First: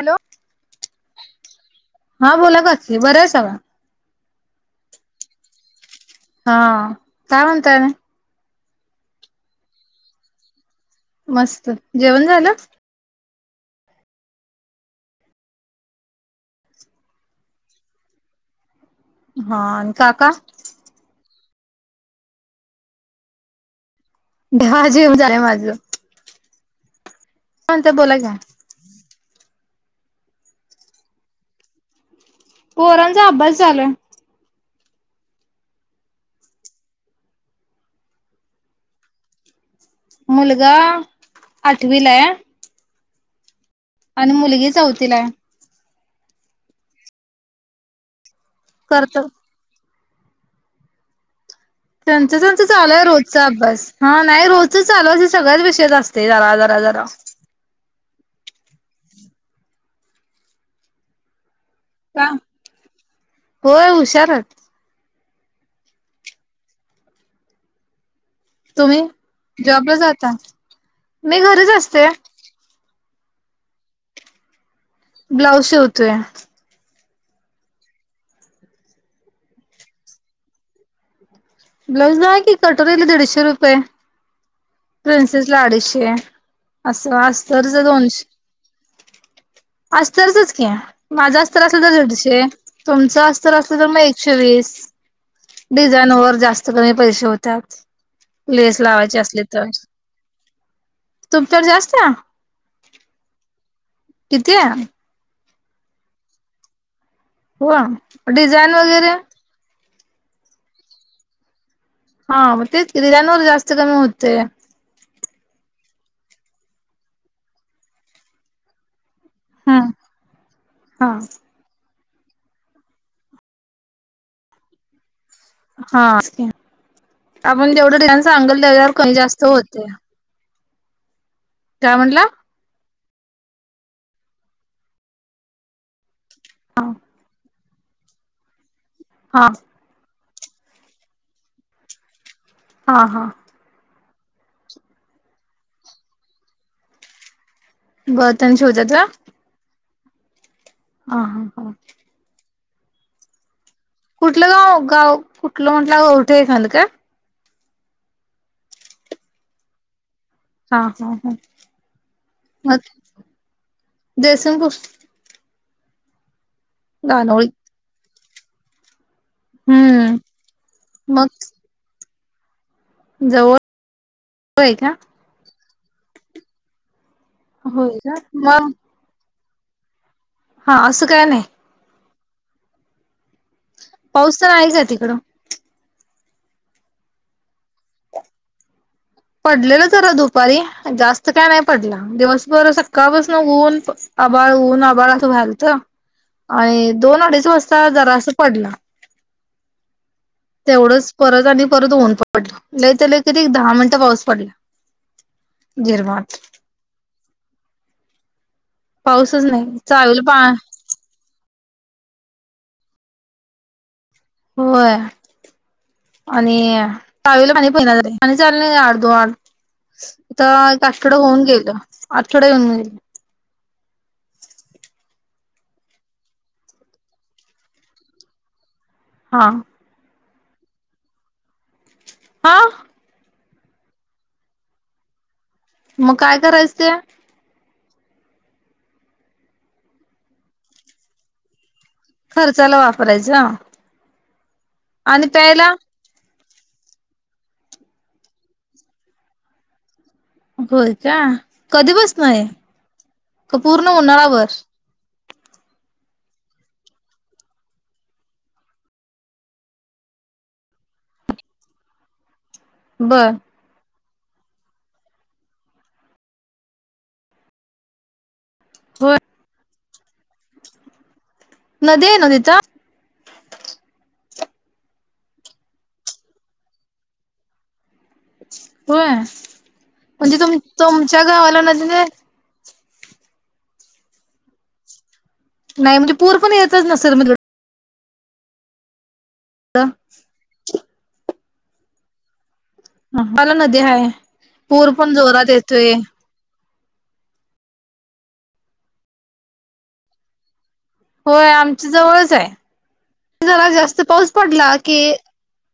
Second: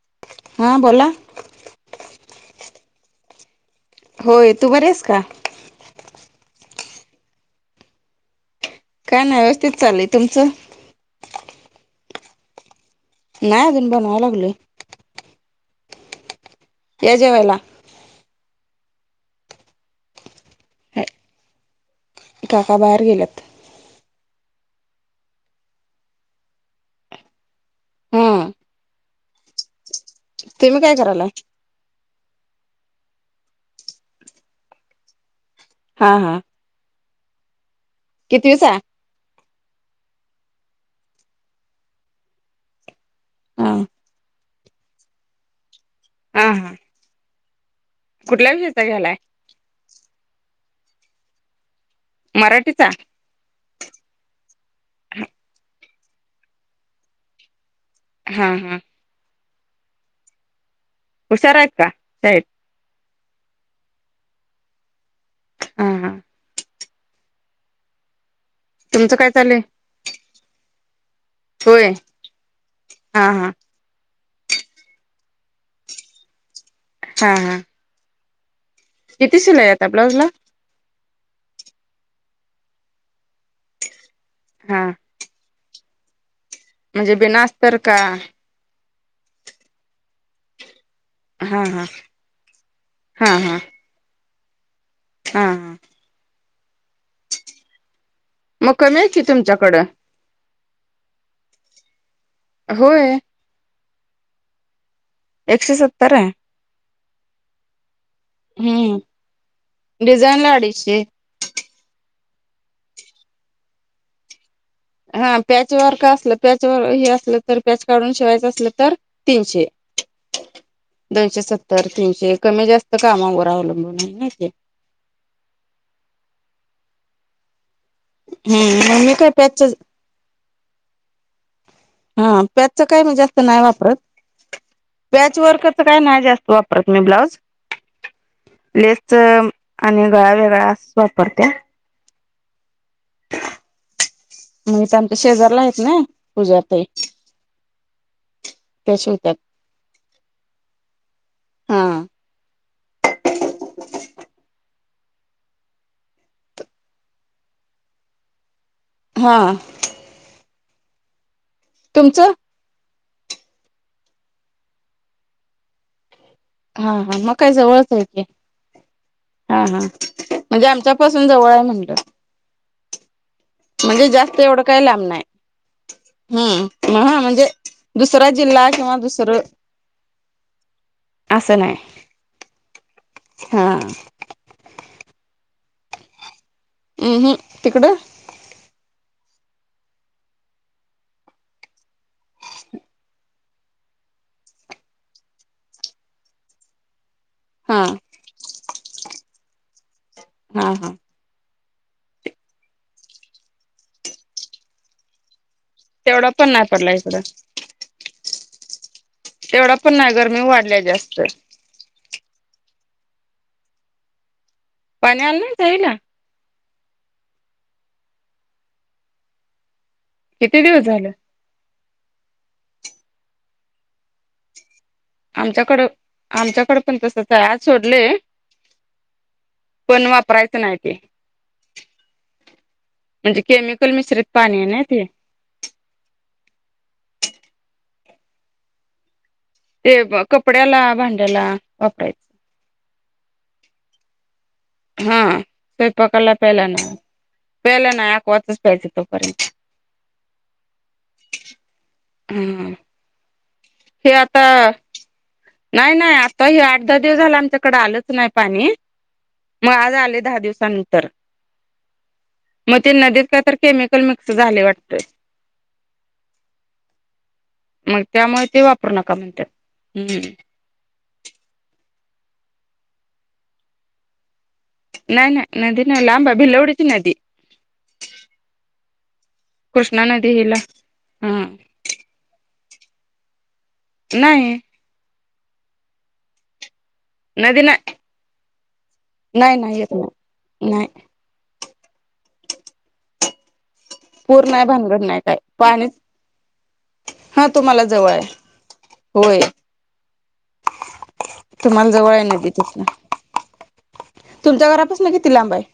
Hello हा बोला हा बोला काकी बरा आहेसा का होय तू बरीयेस का हा काय म्हतय ना काय नाही व्यवस्थित चालय तुमचं मस्त जेवण झालं नाही अजून बनवा लागलोय या जेवायला हा काका काका बाहेर गेल्यात [unintelligible] काय म्हणताय बोला हा की तुही काय करायलाय पोरांचा अभ्यास चालू हाय हा हा कितविताय मुलगा आठवीलाय हा मुलगी चौथीलाय हा हा कुठल्या विषयचा घालाय करतो त्यांच त्यांच लू मराठीचा आहे रोजचा अभ्यास हा नाही रोच चालू असे सगळ्याच विषय जा असत ते जार आजार हजार हा हा हुशार आहेत का सहेब होय हुशारच हा हा तुम्ही तुमचं काय चाललंय जॉबला जाता मी घरीच होय असते हा हा ब्लाऊज शेवतोय हा हा किती शिलय आता ब्लाऊज ला ब्लाऊज नाही की कटोरीला दीडशे रुपये हा प्रिन्सेस ला अडीचशे म्हणजे असं बिना असतरच अस्तर का दोनशे अस्तरचच कि माझं अस्तर हा असलं हा तर दिडशे तुमचं हा हा अस्तर हा असलं तर मग शे वीस हा डिझान वर जास्त कमी पैसे होतात मग लेस कमी आहे लावायची की असली तर तुमच्याकडं तूप तरवर जास्त होय किती आहे एकशे सत्तर आहे हो डिझाईन वगैरे डिझान लाडीश हा मग ते डिझाईन वर जास्त कमी होते हा पॅचवरर का असलं पॅचवर हे असलं तर पॅच काढून शिवायचं असलं तर तीनशे हम् हा दोनशे सत्तर तीनशे कमी जास्त कामावर अवलंबून आहे ना ते हाके आपण जेवढं न सांगल हम्म तेवर मग मी कही काय जास्त पॅच होते काय म्हटला हा पॅचच काय म जास्त नाही वापरत पॅच वरकरच काय नाही जास्त त हा वापरत मी ब्लाऊज लेस हा आणि वेगळा वेगळा वापरत्या हा हा मग त्यांच्या शेजारला आहेत ना पूज्या ते बर्तन शेवतात हा हा हा कुठलं गाव गाव कुठलं म्हंटलं ग उठे एखाद काय हा हा हा हा तुमचं देसन क हा हा मग काय जवळचयेतय हा हा हम्म म्हणजे आमच्यापासून मग जवळ आहे म्हणत जवळ म्हणजे जास्त एवढं होय काही का लांब नाही हम् म्हणजे होय का दुसरा जिल्हा मग किंवा दुसरं हा असं काय नाही हा पाऊस तर आहे का तिकडं हम्म हम् तिकड पडलेलं जरा दुपारी जास्त काय नाही पडला दिवसभर सकाळ पासून ऊन आबाळ ऊन आबाळ असं घालत आणि दोन अडीच हा वाजता जरा असं पडलं हा हा तेवढंच परत आणि परत ऊन पडलं ल ते ल क दहा मिनिटं पाऊस पडला तेवढा झिरमाट पण नाही पडला इकडं पाऊसच तेवढा पण नाही चावीला पा गरमी वाढल्या जास्त होय पाणी आलं नाही जाईला आणि पावेला पाणी पहिना पाणी चाल नाही अडदू आडथ किती एक दिवस झालं आष्टवडं होऊन गेलं अठवड होन आमच्याकडं आमच्याकडं पण तसच आज सोडलेय हा प्रयसनऐतीे हा म्हणजे केमिकल मिश्रित पाणी आहे ना ते मग काय करायचं ते ते कपड्याला भांड्याला वापरायचं खर्चाला वापरायचं हा आणि प्यायला स्वल्प कला पहिला नाही पहिला नाही आकवचच प्यायज तोपर्यंत होय का कधी बसनय ह हे आता नाही नाही आता त हे आठ दहा दिवस झाला आमच्याकडे आलंच नाही पाणी मग आज आले दहा दिवसानंतर मग ते नदीत बर का तर केम झा वाट मग त्यामुळे ते वापरू नका होय म्हणतात हम्म न दे नदीता नाही नाही नदी ना लांबा बल उडीची नदी होय कृष्णा नदी म्हणजे तुम हिला तुमच्या हा गावाला न नाही नाही म्हणजे पूर पण येतच नसे मी नदी नाही नाही नाही येत नाही नाही मला नदी आहे नाही पूर भानगड पण नाही काय जोरात पाणी येतोय हा तुम्हाला जवळ आहे होय होय तुम्हाला आमच्या जवळ जवळच नदी आहे तिथन जरा जास्त पाऊस तुमच्या पडला की घरापासून किती लांब आहे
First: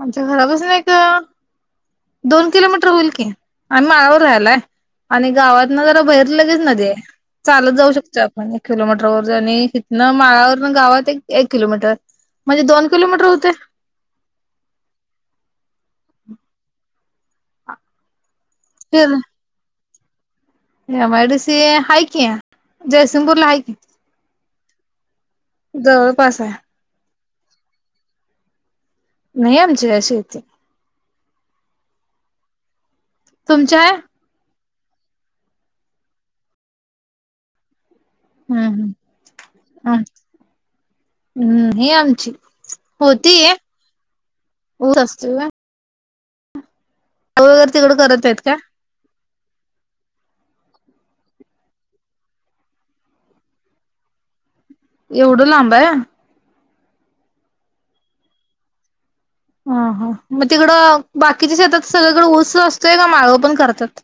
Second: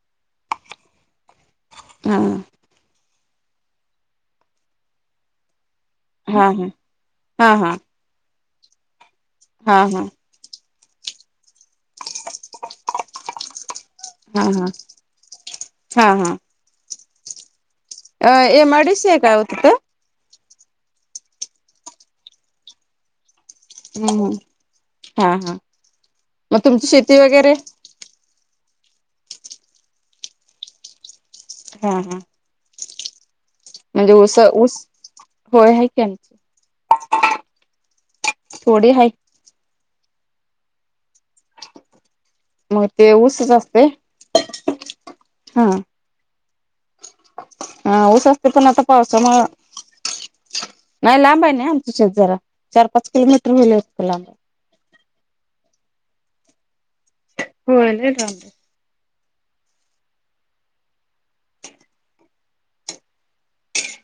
आमच्या घरापसून आहे का हा दोन किलोमीटर होईल का आ्ही माळावर राहिलाय आणि गावात जरा बाहेर हा लगेच हा न हा चालत हा जाऊ शकत आपण एक किलोमीटर वर आणि हा इथन हा माळावर ग गावात एक एक किलोमीटर म्हणजे दोन किलोमीटर होते हा हा हा हा अ ए मीश का आत एम आयडी सी हाक आहे जयसिंगपूरला ह हम् हा हा जवळपास आहे मग तुमची शेती वगैरे नाही आमचेशती हा हा तुमची आहे म्हणजे ऊस ऊस होय आहे कीची हम्म थोडी आहे हम् अ हम्म ह आमची मग ते होतीय ऊसच असते हो सस्त हा हा तिकडं करत ऊस आहेत असते का पण आता पावसामुळ नाही लांब आहे नाही आमच शेत जरा चार पाच किलोमीटर होईल अस लांब. एवढं लांब आहे. [unintelligible] ह हा मग तिकडं बाकीच्या शेतात सगळीकडें ओस असतोय का माळं पण करतात.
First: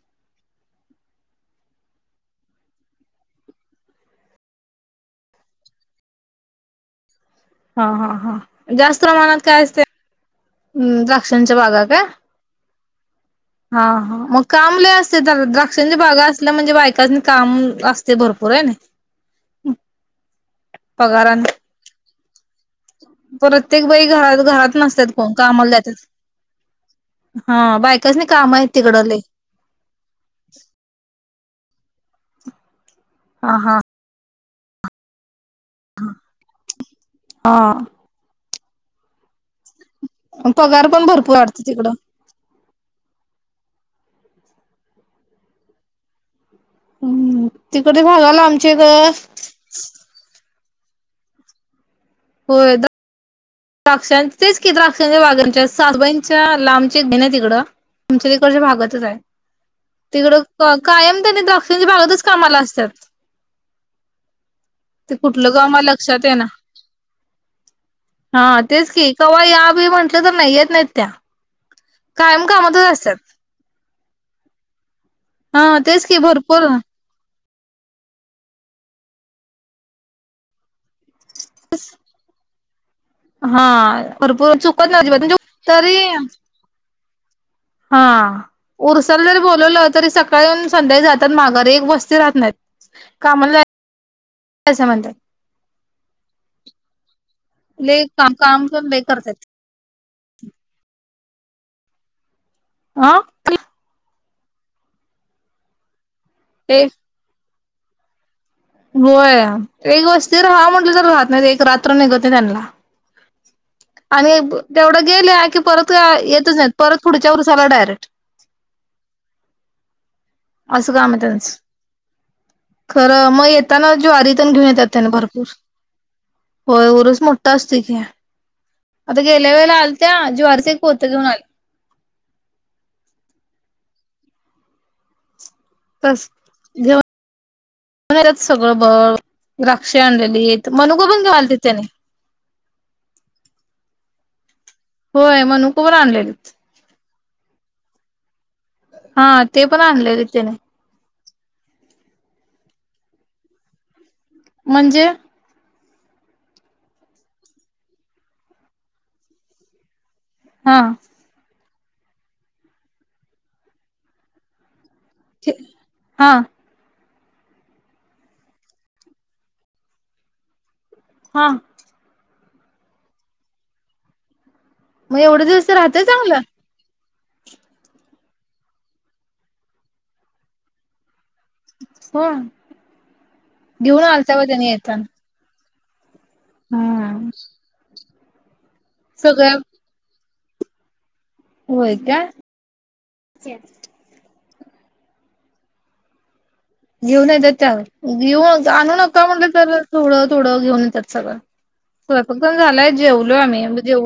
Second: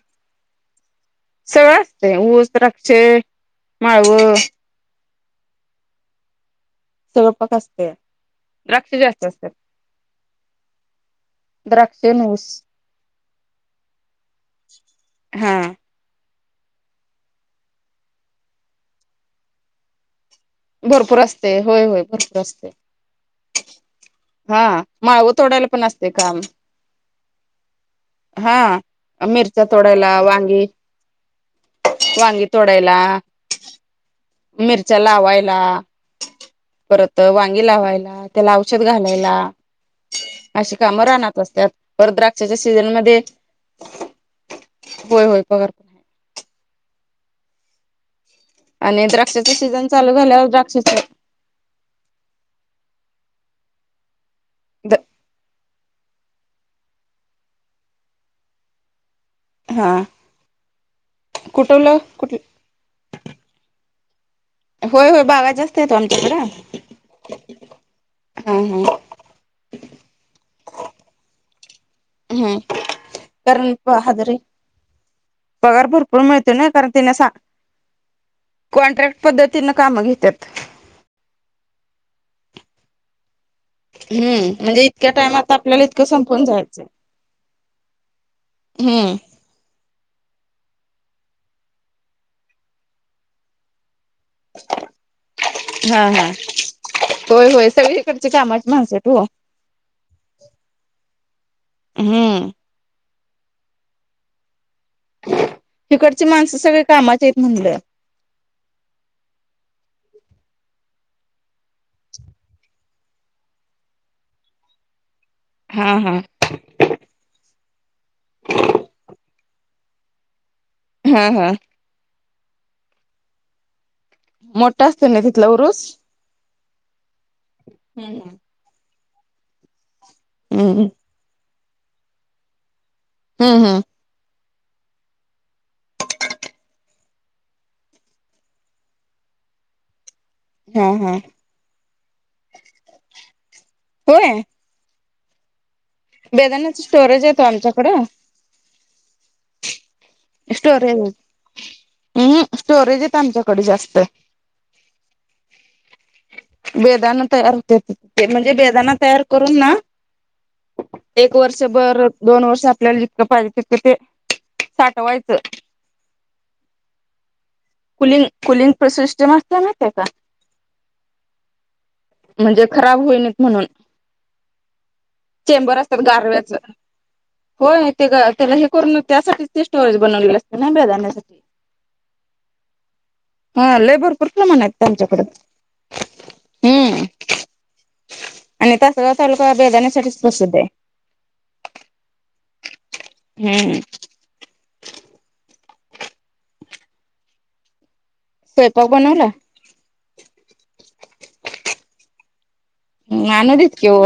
सगळं असते ऊस द्राक्ष माळव. सगळं पक हा असते हा हा द्राक्ष जास्त प्रमाणात असतात काय असते हम्म द्राक्षांणच्या बागा द्राक्ष काय? आणि ऊस हा हा मग लय असतय तर हा द्राक्षांच्या बागात त म्हणजे बायकासनी काम असतय भरपूर भरपूर पगारान असतय होय होय भरपूर असत प्रत्येक बाई घरात हा घरात नसतात माळव कोण तोडायला कामाला पण जातात असतय काम हा बायकासनी काम आहेत हा तिकडं लय मिरच्या तोडायला वांगी वांगी तोडायला हा हा मिरच्या लावायला परत हा वांगी लावायला त्या ला औषध घालायला अशी पगार कामं पण भरपूर रानात वाटत असत्यात तिकडं भर द्राक्षेच्या सीजनमध्ये होय होय पगार हम्म तिकडच्या भागाला आमच्या आणि इकडं द्राक्षाच सीझन चालू झाल्यावर द्राक्षाच हो तर द्राक्षां तेच किती द्राक्षां बागांच्या सात बहि च्या लांबची एक बहिण हाय तिकड तुमच्या तिकडच्या भागातच हाय. हा तिकडं कायम त्यांनी द्राक्षेच्या कुठवलं बागातच कुठ कामाला असत्यात होय ते होय बागा कुठलं गाव जास्त मला आहेत लक्षात आमच्याकडे येना हा हा तेच हा की कवा या बी म्हटलं तर नाही येत नाहीत त्या कायम हम् कामातच असत्यात कारण हजरी पगार भरपूर मिळतोय नाय कारण तिने सा- कॉन्ट्रॅक्ट पद्धतीन काम घेत्यात असं- हा आ हम्म परत म्हणजे चुकत इतक्या अद टाइमात [unintelligible] आपल्याला तरी इतकं संपून जायचं हा हम्म उर्साला जरी बोलवलं तरी सकाळी येवून संध्याकाळी जात्यात माघारी एक वस्ती राहत नायात कामाला जा- हा हा होय होय सगळीकडची कामाची माणसयेतं ओ तर [inaudible] हम्म आ [unintelligible] हिकडची माणसं सगळी ते कामाची हायत म्हणल. होय एक वस्ती राह म्हटलं तर राहत नाहीत एक रात्र निघत नाही त्यांना. आणि प तेवढं गेल्या की परत हा हा. येतच नाहीत परत पुढच्या ऊरसालाच डायरेक्ट. असं काम आहे हा त्यांच हा खरं म ये त्यां नव ज्वारी तेन घेऊन येत्यात मोठा असतो त्यांन ना भरपूर. तिथला उरूस? होय उरूस मोठा असतोय की हम्म हम्म. आता गेल्या वेळेला आल- त्या ज्वारीचं एक हम्म पोत घेऊन आली हम्म हम्म तसेव [unintelligible] येतात सगळं बरच द्राक्ष आणलेली हा मनुक हा पण घाला त त्याने होय होय मनुकवर आणल्यालित तो रोज येतोय आमच्याकडं हा ते पण आणलय. स्टोरेज हम् स्टोरेज येतय आमच्याकड जास्त म्हणजे बेदान तयार हुत्यात तिथं. म्हणजे बेदाना तयार करून ना. हा [unintelligible] हा? [unintelligible] हा म्हणजे, खराब होईनत म्हणून, मग एवढे दिवस चेंबर असतात राहतय चांगलं गारव्याचं. हो ते त्याला हे करून त्यासाठीच बनवलेले असते ना बधानण्यासाठी हो घेऊन आलता बघ त्यांनी येताना. [unintelligible] हम्म- आणि तसं, तालुका सगळ्या बेदाण्याा साठीच प्रसिद्ध आहे. होय का! [inaudible] घिऊन येत्यात त्या, घिऊनच. स्वयंपाक आणू बनवला? नका, म्हणलं तर - आणू देत की ओ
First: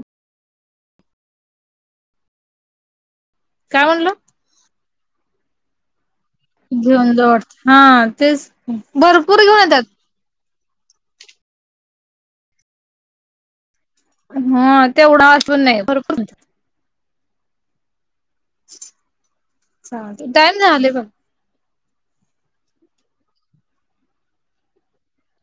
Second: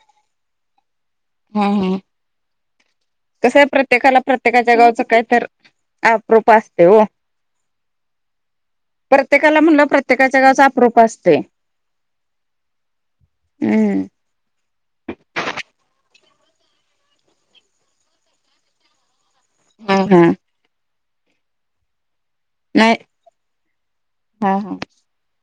[unintelligible] [unintelligible] ह्या, ह्या काय म्हणला? [unintelligible] घेऊन जा वाटतं हा तेच भरपूर घेऊन येतात. [unintelligible] [unintelligible] [unintelligible] हा हा. [unintelligible] [unintelligible]